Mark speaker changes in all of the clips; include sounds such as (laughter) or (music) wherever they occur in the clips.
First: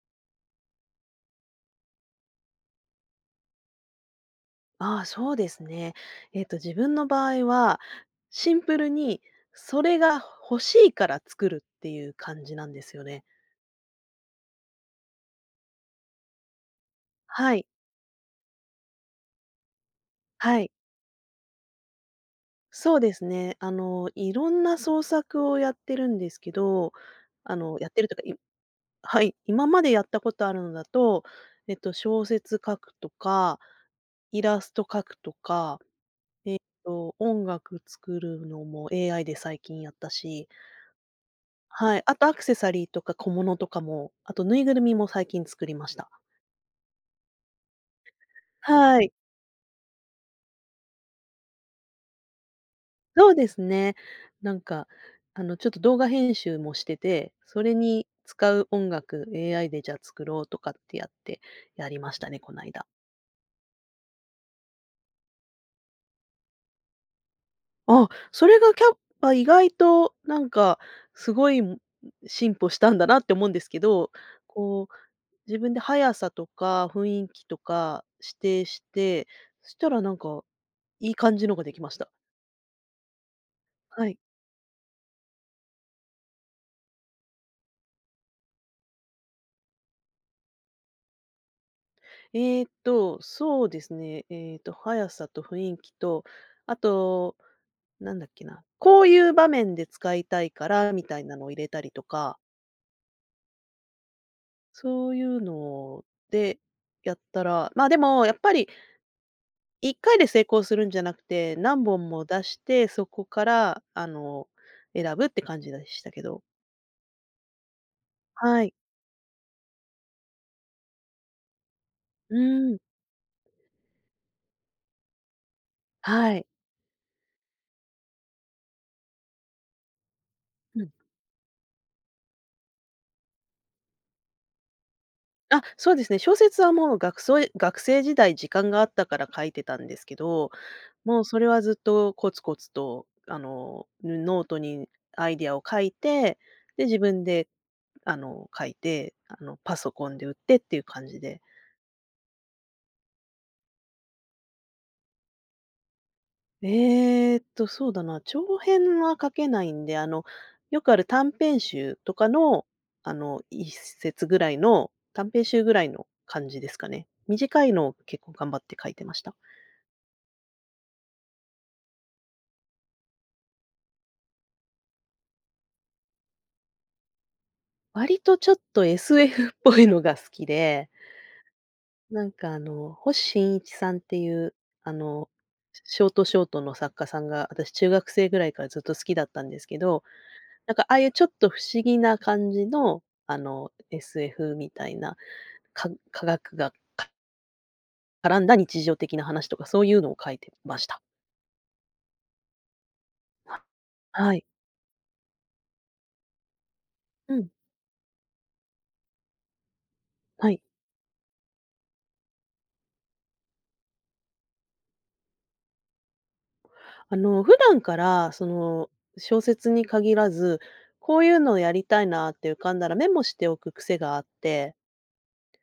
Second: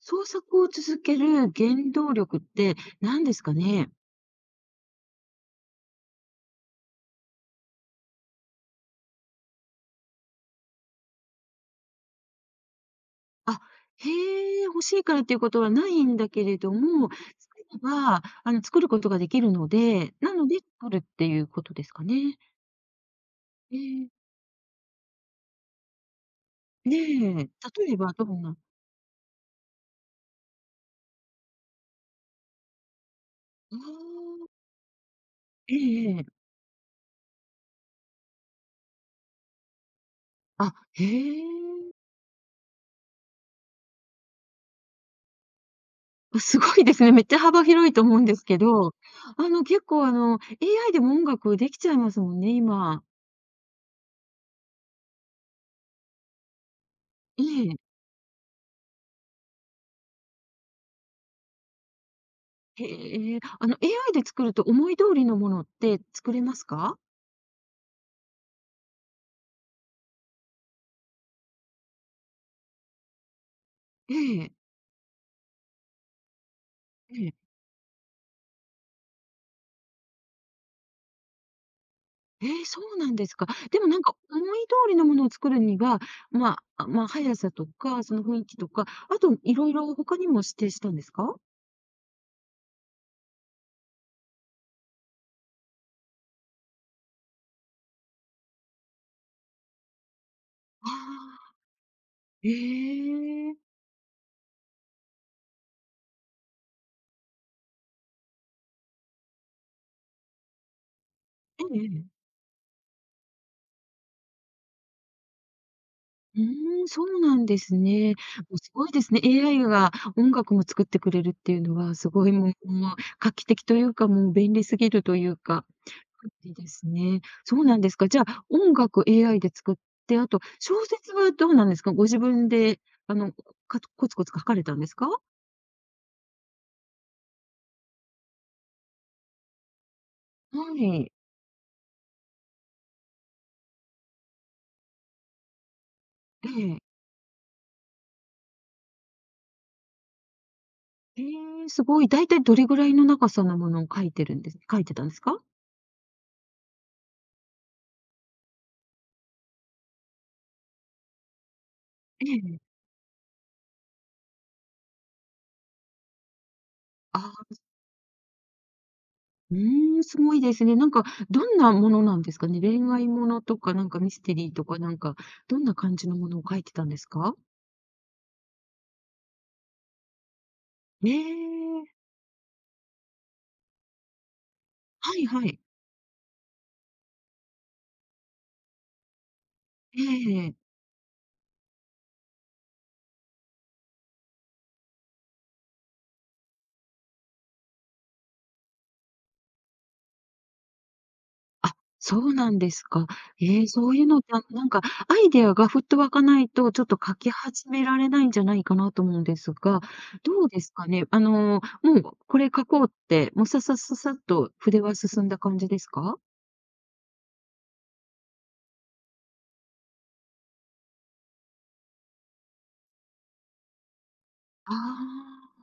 Speaker 1: 創作を続ける原動力って何ですかね？
Speaker 2: ああ、そうですね。自分の場合は、シンプルにそれが欲しいから作るっていう感じなんですよね。
Speaker 1: あ、へえ、欲しいからっていうことはないんだけれども、
Speaker 2: は
Speaker 1: 作
Speaker 2: い、
Speaker 1: れば、作ることができるので、なので
Speaker 2: はい。
Speaker 1: 作るっていうことですかね。
Speaker 2: そうですね。
Speaker 1: ええ、
Speaker 2: いろんな創作をやってるんですけど、
Speaker 1: ねえ、
Speaker 2: あの、やっ
Speaker 1: 例え
Speaker 2: てる
Speaker 1: ば
Speaker 2: とか、
Speaker 1: ど
Speaker 2: い
Speaker 1: んな
Speaker 2: はい、今までやったことあるのだと、小説書くとか、
Speaker 1: あ
Speaker 2: イ
Speaker 1: あ、
Speaker 2: ラスト書くと
Speaker 1: え
Speaker 2: か、
Speaker 1: えええ。
Speaker 2: と音楽作るのも AI で最近やったし、
Speaker 1: あ、へえ。
Speaker 2: はい、あとアクセサリーとか小物とかも、あとぬいぐるみも最近作りました。
Speaker 1: あ、すごいですね。めっちゃ幅広いと思うんですけど、
Speaker 2: はい、
Speaker 1: 結構、AI でも音楽できちゃいますもんね、今。
Speaker 2: そうですね。なんか、ちょっと動画編集もしてて、
Speaker 1: え
Speaker 2: それ
Speaker 1: え。
Speaker 2: に使う音楽、AI でじゃあ作ろうとかってやって、やりましたね、この間。
Speaker 1: へえ、あの AI で作ると思い通りのものって作れますか？
Speaker 2: あ、それがキャッパ意外となんかすごい、ん、進歩したんだなって思うんですけど、
Speaker 1: ええ、
Speaker 2: こう、自分で速さとか雰
Speaker 1: え
Speaker 2: 囲
Speaker 1: え。
Speaker 2: 気とか指定して、そしたらいい感じのができました。
Speaker 1: ええ、そうなんですか。でもなん
Speaker 2: は
Speaker 1: か
Speaker 2: い。
Speaker 1: 思い通りのものを作るには、まあ、速さとか、その雰囲気とか、あといろいろ他にも指定したんですか？
Speaker 2: そうですね。速さと雰囲気と、あと、なんだっけな、こういう場面で使いたいか
Speaker 1: あ
Speaker 2: らみたいなのを入れたりとか、
Speaker 1: あ、ええ。
Speaker 2: そういうのでやったら、まあ、でもやっぱり一回で成功するんじゃなくて、
Speaker 1: え
Speaker 2: 何
Speaker 1: え
Speaker 2: 本
Speaker 1: ええ
Speaker 2: も出して、そこから、選ぶって感じでしたけ
Speaker 1: う
Speaker 2: ど。
Speaker 1: ーん、そうなんですね。もう
Speaker 2: は
Speaker 1: す
Speaker 2: い。
Speaker 1: ごいですね。AI が音楽も作ってくれるっていうのは、すごい
Speaker 2: う
Speaker 1: もう、
Speaker 2: ん、
Speaker 1: もう画期的というか、もう便利すぎるというか。アプ
Speaker 2: はい。
Speaker 1: リですね。そうなんですか。じゃあ、音楽 AI で作って、あと小
Speaker 2: うん。
Speaker 1: 説はどうなんですか？ご自分で、あの、かコツコツ書かれたんですか？
Speaker 2: あ、そうですね、小説はもう、学生時代時間があったから書いてたんですけど、
Speaker 1: はい。
Speaker 2: もうそれはずっとコツコツと、ノートにアイディアを書いて、
Speaker 1: ええ。
Speaker 2: で、自分で、書いて、パソコンで売ってっていう感じ
Speaker 1: え
Speaker 2: で。
Speaker 1: え、すごい。だいたいどれぐらいの長さのものを書いてたんですか？
Speaker 2: えそうだな、長編は書けないんで、よくある短編集と
Speaker 1: え
Speaker 2: か
Speaker 1: え。
Speaker 2: の、一節ぐらいの、短編集ぐらいの感じですかね。
Speaker 1: ああ、
Speaker 2: 短いのを結構頑張って書いてました。
Speaker 1: うーん、すごいですね。なんか、どんなものなんですかね？恋愛ものとか、なんかミステリーとか、なんか、どんな感じのものを書いてたんですか？
Speaker 2: 割とちょっと SF っぽいのが好きで、
Speaker 1: ええ。
Speaker 2: 星新一さんっていう、あ
Speaker 1: はい
Speaker 2: の、
Speaker 1: はい。
Speaker 2: ショートショートの作家さんが、私中学生ぐらいからずっと好きだったんですけど、
Speaker 1: ええ。
Speaker 2: ああいうちょっと不思議な感じの、SF みたいな、科学が絡んだ日常的な話とか、そういうのを書いてました。
Speaker 1: そうなんですか。ええ、そういうのって、
Speaker 2: はい。
Speaker 1: なんか、アイデアがふっと湧かないと、ちょっと書き
Speaker 2: うん、
Speaker 1: 始められないんじゃないかなと思うんですが、どう
Speaker 2: はい。
Speaker 1: ですかね？もうこれ書こうって、もうささささっと筆は進んだ感じですか？
Speaker 2: 普段から、その、小説に限らず、こういうのをやりたいなって浮かんだらメモしておく癖があって、
Speaker 1: ああ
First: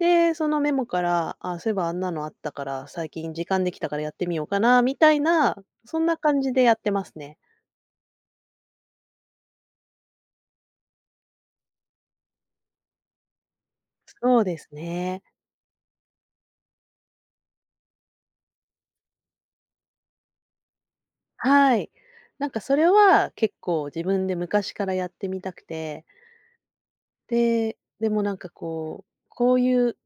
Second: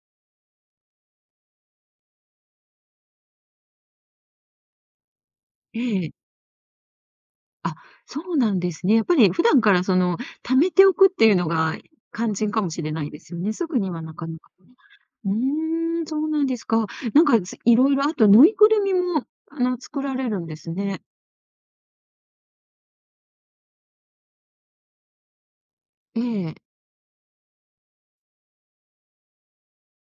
Speaker 2: で、そのメモから、あ、そういえばあんなのあったから、最近時間できたからやってみようかなみたいな、
Speaker 1: ー、
Speaker 2: そん
Speaker 1: ええ。
Speaker 2: な感じでやってますね。
Speaker 1: あ、そうなんですね。やっぱり普段からその、溜めておくっていうのが肝心かもしれないですよね。すぐにはなかな
Speaker 2: そう
Speaker 1: か
Speaker 2: です
Speaker 1: ね
Speaker 2: ね。
Speaker 1: うーん、そうなんですか。なんか、いろいろあと、ぬいぐるみも、作られるんですね。
Speaker 2: はい。それは結構自分で昔からやってみたくて、
Speaker 1: ええ。
Speaker 2: で、でもこういう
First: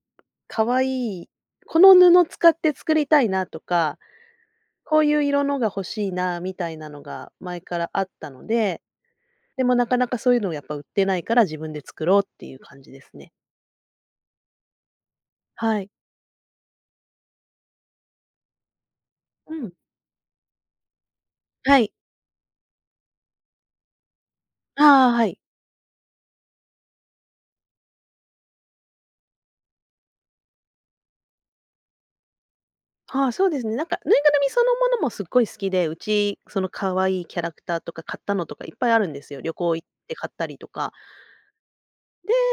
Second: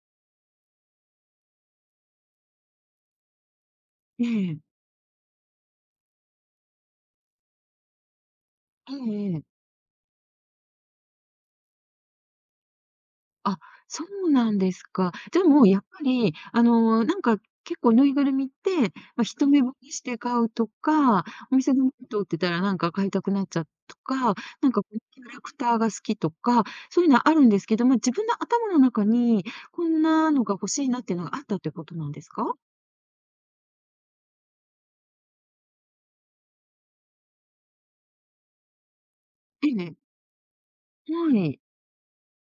Speaker 2: 可愛い、この布使って作りたいなとか、
Speaker 1: ええ。
Speaker 2: こういう色のが欲しいなみたいなのが前からあったので、
Speaker 1: ええええ。
Speaker 2: でもなかなかそういうのをやっぱ売ってないから自分で作ろうっていう感じですね。
Speaker 1: あ、そうなんですか。じゃ、もうや
Speaker 2: は
Speaker 1: っ
Speaker 2: い。
Speaker 1: ぱり、なんか結構ぬいぐるみって、まあ、一
Speaker 2: う
Speaker 1: 目
Speaker 2: ん。
Speaker 1: 惚れして買うとか、お店
Speaker 2: は
Speaker 1: でも
Speaker 2: い。
Speaker 1: 通ってたらなんか買いたくなっちゃうとか、なんかこの
Speaker 2: ああ、
Speaker 1: キャ
Speaker 2: はい。
Speaker 1: ラクターが好きとか、そういうのはあるんですけど、まあ、自分の頭の中にこんなのが欲しいなっていうのがあったってことなんですか？
Speaker 2: ああ、そうですね。ぬいぐるみそのものもすっごい好きで、うち、その可愛いキャラクターとか買ったのとかいっぱいあるんですよ。旅
Speaker 1: え
Speaker 2: 行行っ
Speaker 1: え。
Speaker 2: て買ったりとか。
Speaker 1: はい。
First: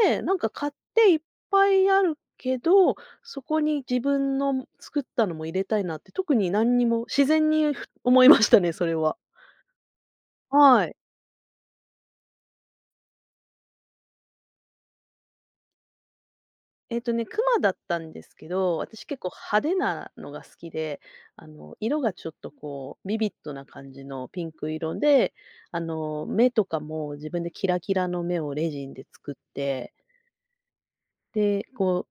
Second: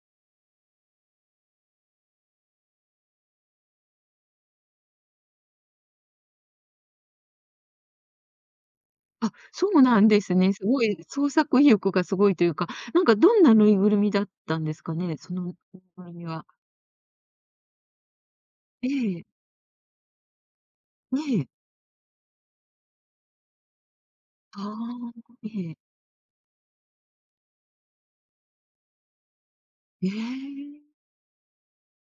Speaker 2: で、買っていっぱいあるけど、そこに自分の作ったのも入れたいなって、特に何にも自然に思いましたね、それは。
Speaker 1: あ、そうなんですね。すご
Speaker 2: はい。
Speaker 1: い創作意欲がすごいというか、なんかどんなぬいぐるみだったんですかね？そのぬいぐるみは。
Speaker 2: えっとね、クマだったんですけど、
Speaker 1: え
Speaker 2: 私結
Speaker 1: え、
Speaker 2: 構派手なのが好きで、
Speaker 1: ええ、
Speaker 2: 色がちょっとこう、ビビッドな感じのピンク色
Speaker 1: あ
Speaker 2: で、
Speaker 1: あ、ええ、
Speaker 2: 目とかも自分でキラキラの目をレジンで作って、
Speaker 1: ええ、
Speaker 2: で、こ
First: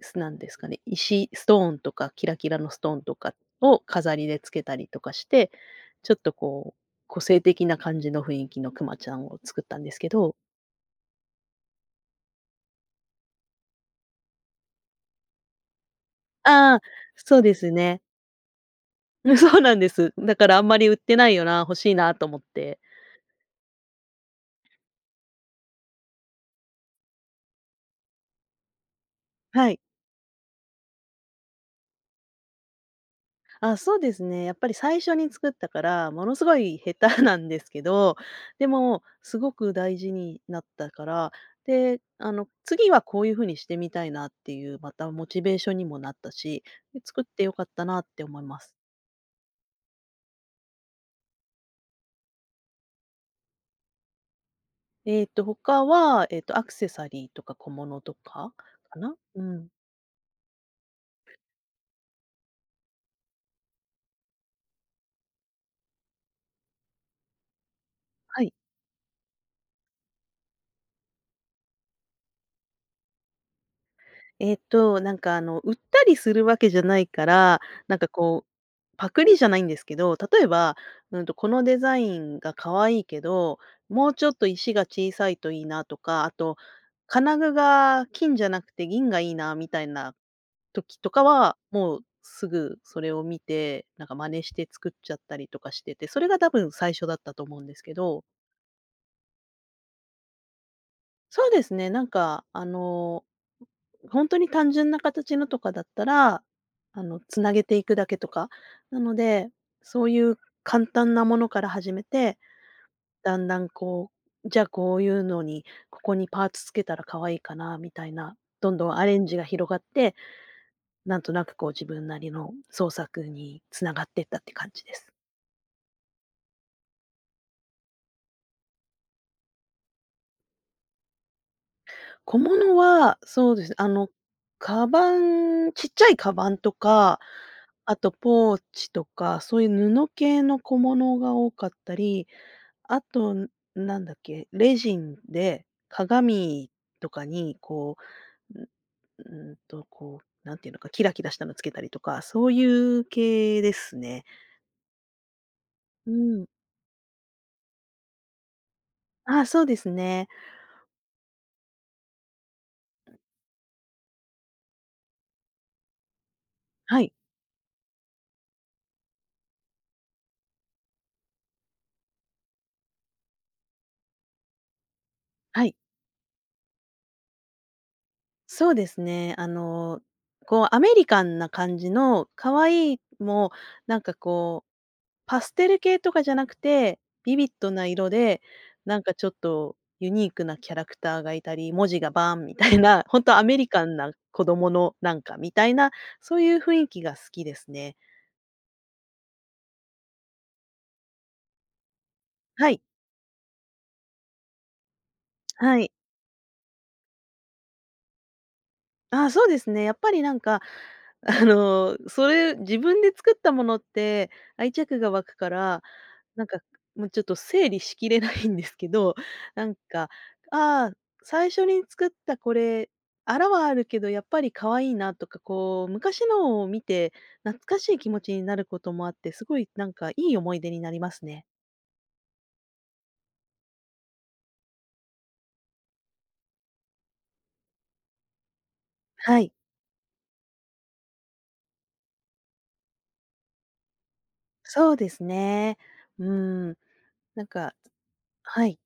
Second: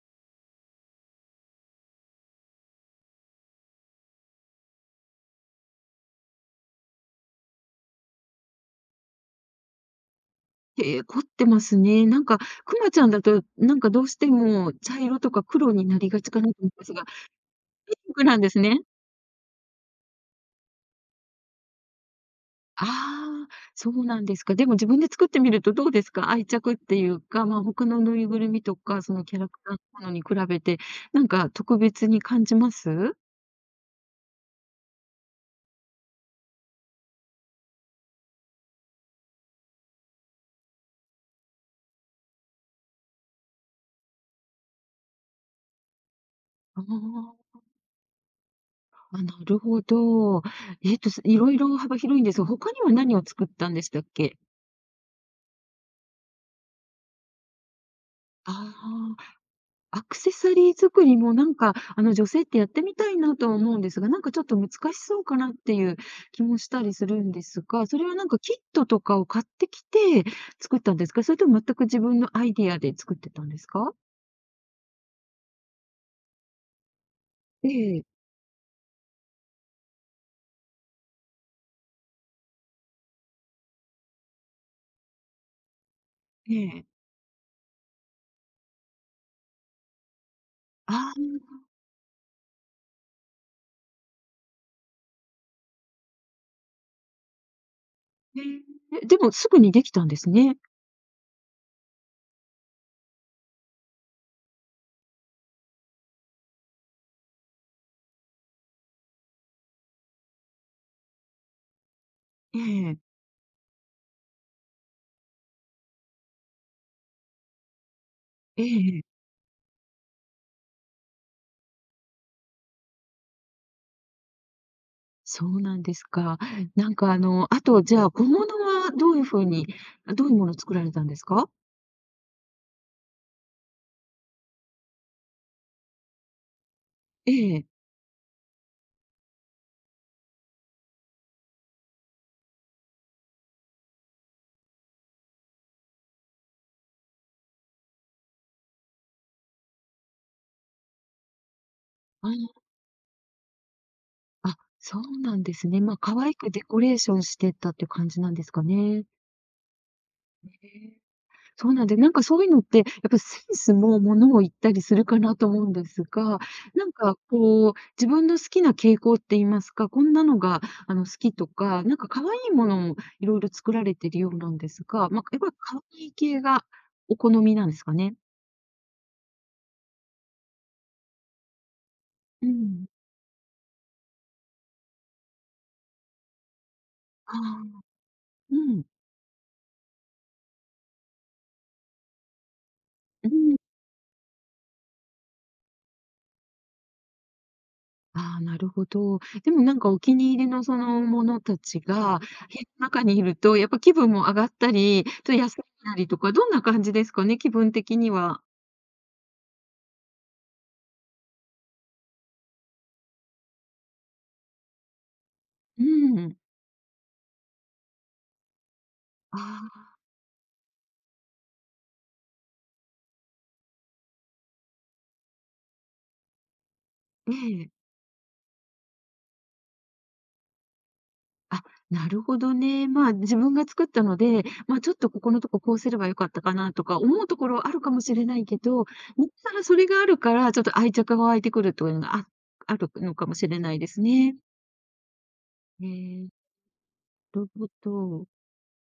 Speaker 2: う、なんですかね、石、ストーンとかキラキラのストーンとかを飾りでつけたりとかして、ちょっとこう、個性的な感じの雰囲気のクマちゃんを作ったんですけど、
Speaker 1: へえ、凝ってますね。なんか、くまちゃんだと、なんかどうしても茶色とか黒になりがちかなと思うん
Speaker 2: ああ、
Speaker 1: ですが、
Speaker 2: そうです
Speaker 1: ピ
Speaker 2: ね。
Speaker 1: ンクなんですね。
Speaker 2: (laughs) うん、そうなんです。だからあんまり売ってないよな、欲しいなと思って。
Speaker 1: ああ、そうなんですか。でも自分で作ってみるとどうですか？愛着っていうか、まあ、他のぬいぐるみとか、そのキャラク
Speaker 2: は
Speaker 1: ター
Speaker 2: い。
Speaker 1: のものに比べて、なんか特別に感じます？
Speaker 2: あ、そうですね。やっぱり最初に作ったから、ものすごい下手 (laughs) なんですけど、でもすごく大事になったから、で、次はこういう風にしてみたいなっていう、またモチベーションにもなったし、
Speaker 1: あ
Speaker 2: で、作って
Speaker 1: あ、
Speaker 2: 良かったなって思います。
Speaker 1: あ、なるほど。えっと、すいろいろ幅広いんですが、他には何を作ったんでしたっけ？
Speaker 2: えっと他は、えっとアクセサリーとか小物とかかな？
Speaker 1: ああ。
Speaker 2: うん。
Speaker 1: アクセサリー作りもなんか、女性ってやってみたいなとは思うんですが、なんかちょっと難しそうかなっていう気もしたりするんですが、それはなんか
Speaker 2: はい。
Speaker 1: キットとかを買ってきて作ったんですか？それとも全く自分のアイディアで作ってたんですか？
Speaker 2: えっと、売ったりするわけじゃないから、
Speaker 1: え
Speaker 2: なん
Speaker 1: え、
Speaker 2: かこう、パクリじゃないんですけど、例えば、うんと、このデザインが可愛いけど、もうちょっと石が小さいといいなとか、あ
Speaker 1: え
Speaker 2: と、
Speaker 1: え。
Speaker 2: 金具が金じゃなくて銀がいいなみたいな時と
Speaker 1: あ
Speaker 2: か
Speaker 1: あ、
Speaker 2: は、もうすぐそれを見て、真似して作っちゃったりとかしてて、それが多分最初だったと思うんですけど。
Speaker 1: え。え、でもすぐにできたんですね。
Speaker 2: そうですね、本当に単純な形のとかだったら、繋げていくだけとか、なので、そういう簡単なものから始めて、
Speaker 1: ええ、
Speaker 2: だんだん、じゃあこういうのに、ここにパーツつけたら可愛いかなみたいな、
Speaker 1: え
Speaker 2: どんどん
Speaker 1: え
Speaker 2: アレ
Speaker 1: ええ
Speaker 2: ンジが広がって、なんとなくこう自分なりの創作に繋がっていったって感じです。
Speaker 1: そうなんですか。なんかあの、あとじゃあ小物はどういう風にどういうものを作られたんですか？
Speaker 2: 小物は、そうですね、カバン、ちっちゃいカバンとか、
Speaker 1: ええ。
Speaker 2: あとポーチとか、そういう布系の小物が多かったり、あと、なんだっけ、レジンで鏡とかにう、んうんと、こう、なんていうのか、キラキラしたのつけたりとか、そ
Speaker 1: あ
Speaker 2: ういう系ですね。
Speaker 1: あ、そうなんですね。まあ、
Speaker 2: う
Speaker 1: 可愛
Speaker 2: ん。
Speaker 1: くデコレーションしてったっていう感じなんですかね。
Speaker 2: あ、そうですね。
Speaker 1: へえ。そうなんで、なんかそういうのって、やっぱセンスも物を言ったりするかなと思うんですが、なん
Speaker 2: はい、
Speaker 1: かこう、自分の好きな傾向って言いますか、こんなのが、好きとか、なんか可愛いものもいろいろ作られてるようなんですが、まあ、やっぱり
Speaker 2: はい。
Speaker 1: 可愛い系がお好みなんですかね？
Speaker 2: そうですね。こうアメリカンな感じの
Speaker 1: う
Speaker 2: 可
Speaker 1: ん。
Speaker 2: 愛いも、なんかこう、パステル系とかじゃなくて、
Speaker 1: あ
Speaker 2: ビビッド
Speaker 1: あ、
Speaker 2: な色で、
Speaker 1: うん、
Speaker 2: ちょっとユニークなキャラクターがいたり、文字がバーンみたいな、ほん
Speaker 1: う
Speaker 2: とアメ
Speaker 1: ん。
Speaker 2: リカンな子供のなんかみたいな、そういう雰囲気が好きですね。
Speaker 1: ああ、なるほど。でもなんかお気に入りのそのものたちが、部屋
Speaker 2: はい、
Speaker 1: の中にいると、やっぱ気分も上がったり、ちょっと休
Speaker 2: は
Speaker 1: ん
Speaker 2: い。
Speaker 1: だりとか、どんな感じですかね、気分的には。
Speaker 2: あ、そうですね。やっぱり、(laughs) それ自分で作ったものって愛着が湧くから、
Speaker 1: うん。
Speaker 2: なんか、もうちょっと整理しきれないんですけど、
Speaker 1: あ
Speaker 2: なん
Speaker 1: あ、
Speaker 2: か、ああ、最初に作ったこれ、あらはあるけどやっぱり可愛いなとか、こう、昔のを見て
Speaker 1: え
Speaker 2: 懐
Speaker 1: え。
Speaker 2: かしい気持ちになることもあって、すごいいい思い出になりますね。
Speaker 1: あ、なるほどね。まあ、自分が作ったので、まあ、ちょっとここのとここうすればよかったかなとか思うところあるかもしれないけど、見
Speaker 2: はい。
Speaker 1: たらそれがあるから、ちょっと愛着が湧いてくるというのがああるのかもしれないですね。
Speaker 2: そうですね。
Speaker 1: ええ、
Speaker 2: うん。
Speaker 1: な
Speaker 2: なん
Speaker 1: るほ
Speaker 2: か
Speaker 1: ど。
Speaker 2: はい。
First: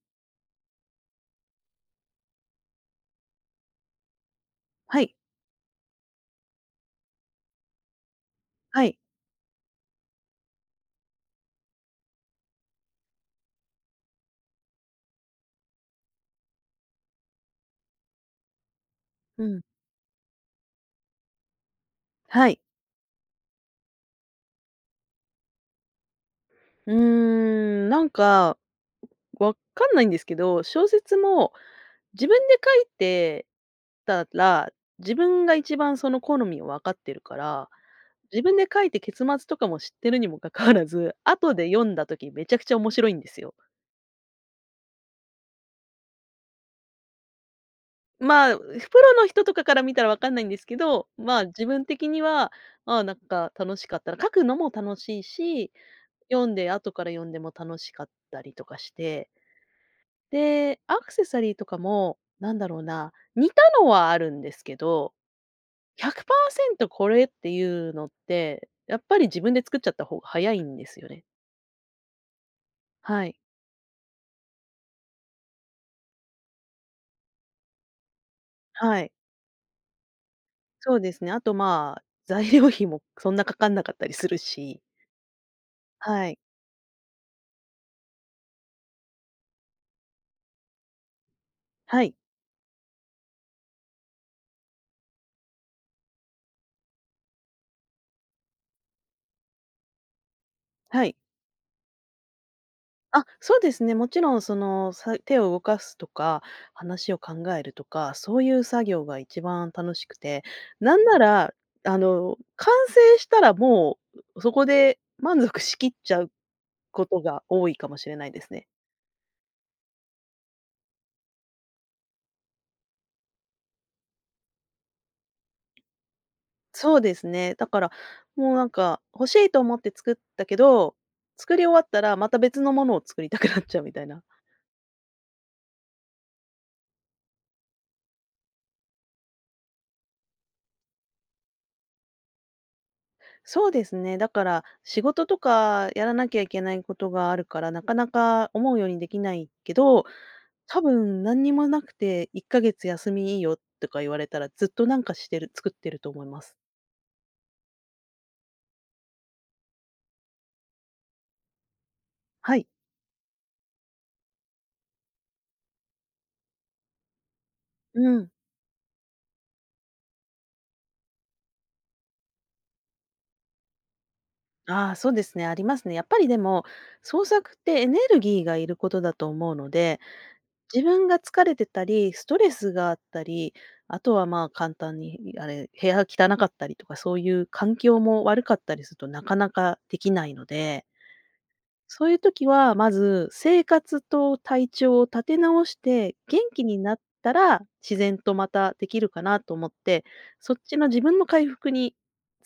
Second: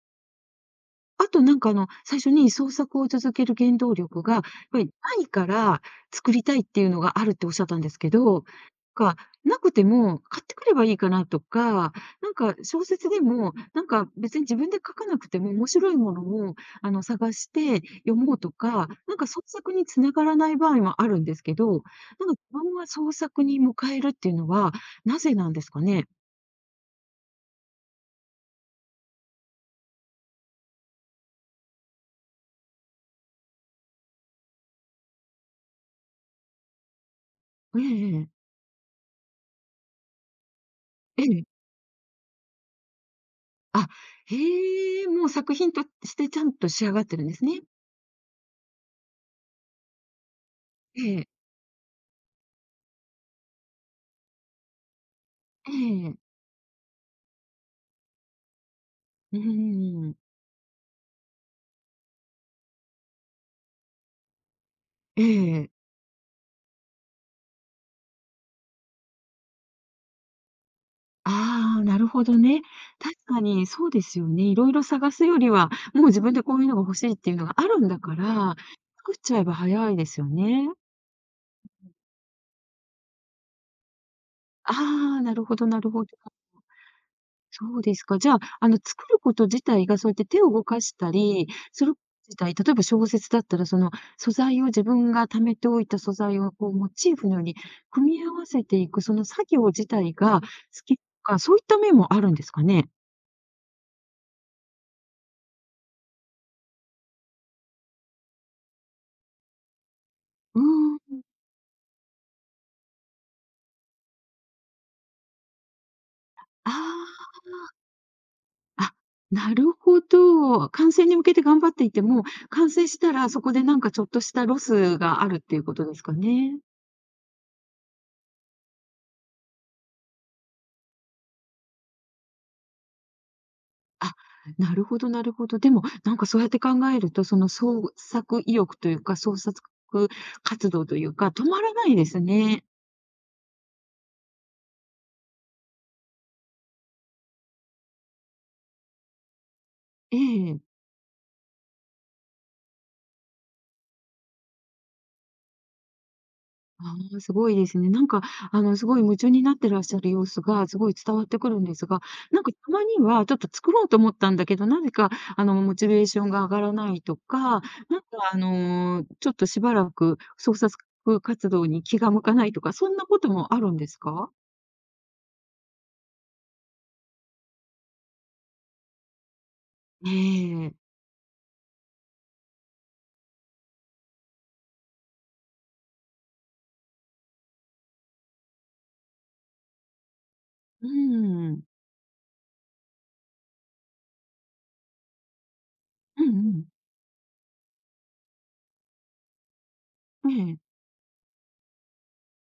Speaker 1: あとなんかあの、最初に創作を続ける原動力が、やっぱり
Speaker 2: はい。
Speaker 1: ないから作りたいっていうのがあるっておっしゃったんですけど、
Speaker 2: はい。はい。
Speaker 1: か、なくても買ってくればいいかなとか、なんか小説でも、なんか別に自分で書かなくても面白いものをあの探して読もうとか、なんか創
Speaker 2: うん。
Speaker 1: 作につながらない場合もあるんですけど、なんか自
Speaker 2: はい。
Speaker 1: 分は創作に向かえるっていうのは、なぜなんですかね？
Speaker 2: うーん、わかんないんですけど、小説も自分で書いてたら、自分が一番その好みを分かってるから、
Speaker 1: えええ
Speaker 2: 自
Speaker 1: え。
Speaker 2: 分で書いて結末とかも知ってるにもかかわらず、
Speaker 1: ええ
Speaker 2: 後で読んだ時めちゃくちゃ面白いんですよ。
Speaker 1: あ、へえ、もう作品としてちゃんと仕上がってるんですね。
Speaker 2: まあ、プロの人とかから見たらわかんないんですけ
Speaker 1: え
Speaker 2: ど、
Speaker 1: え、
Speaker 2: まあ、自分的には、ああ、楽しかったら書くのも楽しいし、
Speaker 1: ええ、
Speaker 2: 読んで後から読んでも楽しかったりとかして、
Speaker 1: うーん、
Speaker 2: で、アクセサリーとかも、なんだろうな、似たのはあるんですけど、
Speaker 1: ええ。
Speaker 2: 100%これっていうのって、やっぱり自分で作っちゃった方が早いんですよね。
Speaker 1: ああ、なるほどね。確
Speaker 2: はい。
Speaker 1: かにそうですよね。いろいろ探すよりは、もう自分でこういうのが欲しいっていうのがあるんだから、
Speaker 2: はい。
Speaker 1: 作っちゃえば早いですよね。
Speaker 2: そうですね。あと、まあ、材料費もそんなかかんなかったりするし。
Speaker 1: ああ、なるほどなるほど。
Speaker 2: はい。
Speaker 1: そうですか。じゃあ、作ること自体がそうやって手を動かしたり、それ
Speaker 2: はい。
Speaker 1: 自体、例えば小説だったら、その素材を自分が貯めておいた素材をこうモチーフのように組み合わせていく、その作業自体が好きと
Speaker 2: はい。
Speaker 1: か、そういった面もあるんですかね？
Speaker 2: あ、そうですね。もちろんその、手を動かすとか、話を考えるとか、そういう作業が一番楽しくて、
Speaker 1: うー
Speaker 2: な
Speaker 1: ん、
Speaker 2: ん
Speaker 1: あ
Speaker 2: なら、完成したらもう、そこで満足しきっちゃうことが多いかもしれないですね。
Speaker 1: あ、あ、なるほど。完成に向けて頑張っていても、完成したらそこでなんかちょっとしたロスがあるっていうことですかね？
Speaker 2: そうですね。だから、もう、欲しいと思って作ったけど、作り終わったらまた別のものを作りたくなっちゃうみたい
Speaker 1: あ、
Speaker 2: な。
Speaker 1: なるほどなるほど。でも、なんかそうやって考えると、その創作意欲というか、創作活動というか、止まらないですね。
Speaker 2: そうですね。だから、仕事とかやらなきゃいけないことがあるから、なかなか思うようにできないけど、
Speaker 1: ええ。
Speaker 2: 多分何にもなくて1ヶ月休みいいよとか言われたら、ずっとなんかしてる作ってると思います。
Speaker 1: ああ、すごいですね。なんか、すごい夢中になってらっしゃる様子がすごい伝わってくるんですが、なんか
Speaker 2: は
Speaker 1: た
Speaker 2: い。
Speaker 1: まにはちょっと作ろうと思ったんだけど、なぜか、モチベーションが上がらないとか、なんか、
Speaker 2: うん。
Speaker 1: ちょっとしばらく創作活動に気が向かないとか、そんなこともあるんですか？
Speaker 2: ああ、そうですね、ありますね。やっぱりでも、創作ってエネルギーがいることだと思うので、
Speaker 1: ええ。
Speaker 2: 自分が疲れてたり、ストレスがあったり、あとはまあ簡単にあれ、部屋汚かったりとか、そういう環境も悪かったりするとなかなかできないので、
Speaker 1: うん。
Speaker 2: そういう時は、まず生活と体調を立て直して、
Speaker 1: うん
Speaker 2: 元
Speaker 1: う
Speaker 2: 気
Speaker 1: ん
Speaker 2: になったら、自然とまたできるかなと思って、
Speaker 1: え
Speaker 2: そっ
Speaker 1: え。
Speaker 2: ちの自分の回復に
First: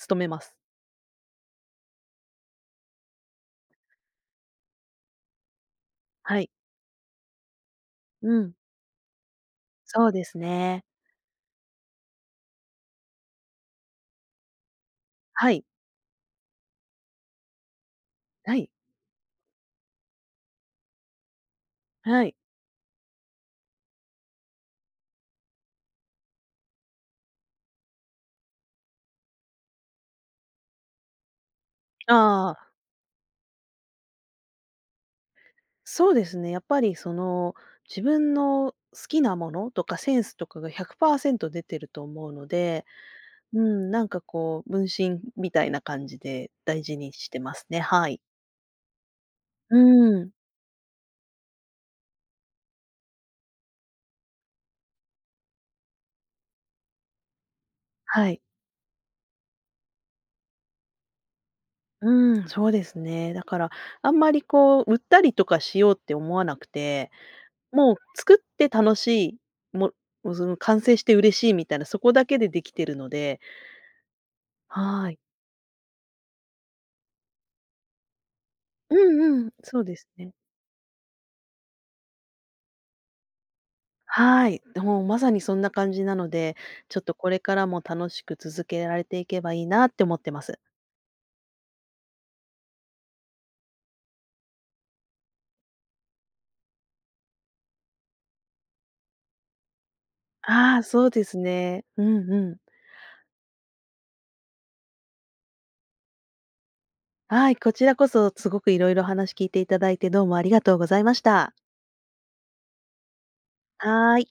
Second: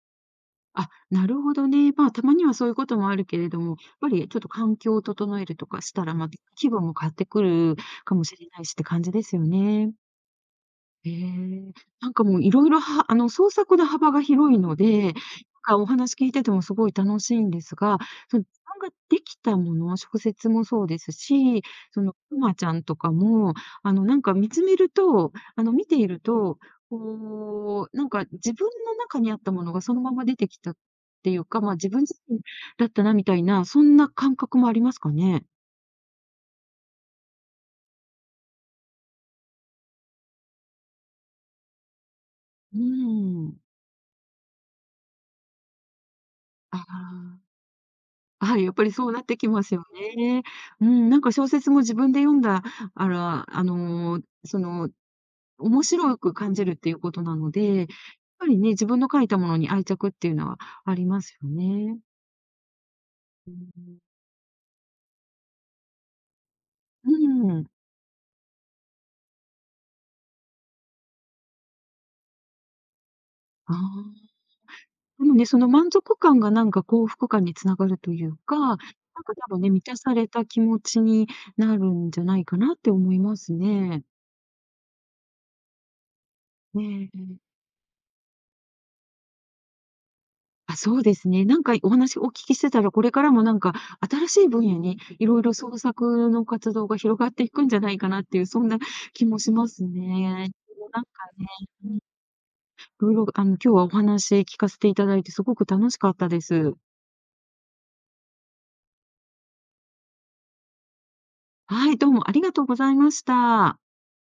Speaker 2: 努めます。
Speaker 1: あ、なるほどね。まあ、たまにはそういうこともあるけれども、やっぱりちょっと環境を整えるとかしたら、また
Speaker 2: はい。
Speaker 1: 気分も変わってくるかも
Speaker 2: う
Speaker 1: しれ
Speaker 2: ん。
Speaker 1: ないしって感じですよね。
Speaker 2: そうですね。
Speaker 1: ええ、なんかもういろいろ、はあの、創作の幅が広いので、なん
Speaker 2: はい。
Speaker 1: かお話聞いててもすごい楽しいんですが、その自
Speaker 2: はい。
Speaker 1: 分ができたもの、小説もそうですし、その
Speaker 2: はい。
Speaker 1: くまちゃんとかも、なんか見つめると、見ていると、こう、なんか自分の中にあったものがそのまま出てきたっていうか、まあ、自分自身
Speaker 2: ああ、
Speaker 1: だったなみたいな、そんな感覚もありますかね？
Speaker 2: そうですね。やっぱりその、自分の好きなものとかセンスとかが100%出てると思うの
Speaker 1: う
Speaker 2: で、
Speaker 1: ん。
Speaker 2: うん、分身みたいな感じで
Speaker 1: あ
Speaker 2: 大事にしてま
Speaker 1: あ。
Speaker 2: すね。はい。
Speaker 1: はい、やっぱりそうなってきます
Speaker 2: う
Speaker 1: よ
Speaker 2: ん。
Speaker 1: ね。うん、なんか小説も自分で読んだ、あら、その、面白く感じるっていうことなので、やっ
Speaker 2: はい。
Speaker 1: ぱりね、自分の書いたものに愛着っていうのはありますよね。
Speaker 2: うん、そうですね。だ
Speaker 1: う
Speaker 2: から、
Speaker 1: ん。
Speaker 2: あんまり売ったりとかしようって思わなくて、
Speaker 1: うん。
Speaker 2: もう作って楽しい、もうその完成して嬉しいみたいな、そこだけでできてるので、
Speaker 1: ああ、
Speaker 2: はい。
Speaker 1: でもね、その満足感がなんか幸福感につながるというか、なんか
Speaker 2: うんう
Speaker 1: 多
Speaker 2: ん、
Speaker 1: 分ね、
Speaker 2: そ
Speaker 1: 満
Speaker 2: うで
Speaker 1: た
Speaker 2: す
Speaker 1: され
Speaker 2: ね。
Speaker 1: た気持ちになるんじゃないかなって思いますね。
Speaker 2: はい。もうまさにそんな感じなので、ちょっとこ
Speaker 1: ね。
Speaker 2: れからも楽しく続けられていけばいいなって思ってます。
Speaker 1: あ、そうですね。なんかお話お聞きしてたら、これからもなんか新しい分野にいろいろ創作の活動が広がっていくんじゃないかなっていう、そんな気もしますね。で
Speaker 2: ああ、
Speaker 1: もなん
Speaker 2: そう
Speaker 1: か、
Speaker 2: ですね。
Speaker 1: うん、い
Speaker 2: うんうん。
Speaker 1: ろいろあの、今日はお話聞かせていただいてすごく楽しかったです。
Speaker 2: はい、こちらこそすごくいろいろ話聞いていただいて、どうもありがとうございました。
Speaker 1: はい、どうもありがとうございました。
Speaker 2: はーい。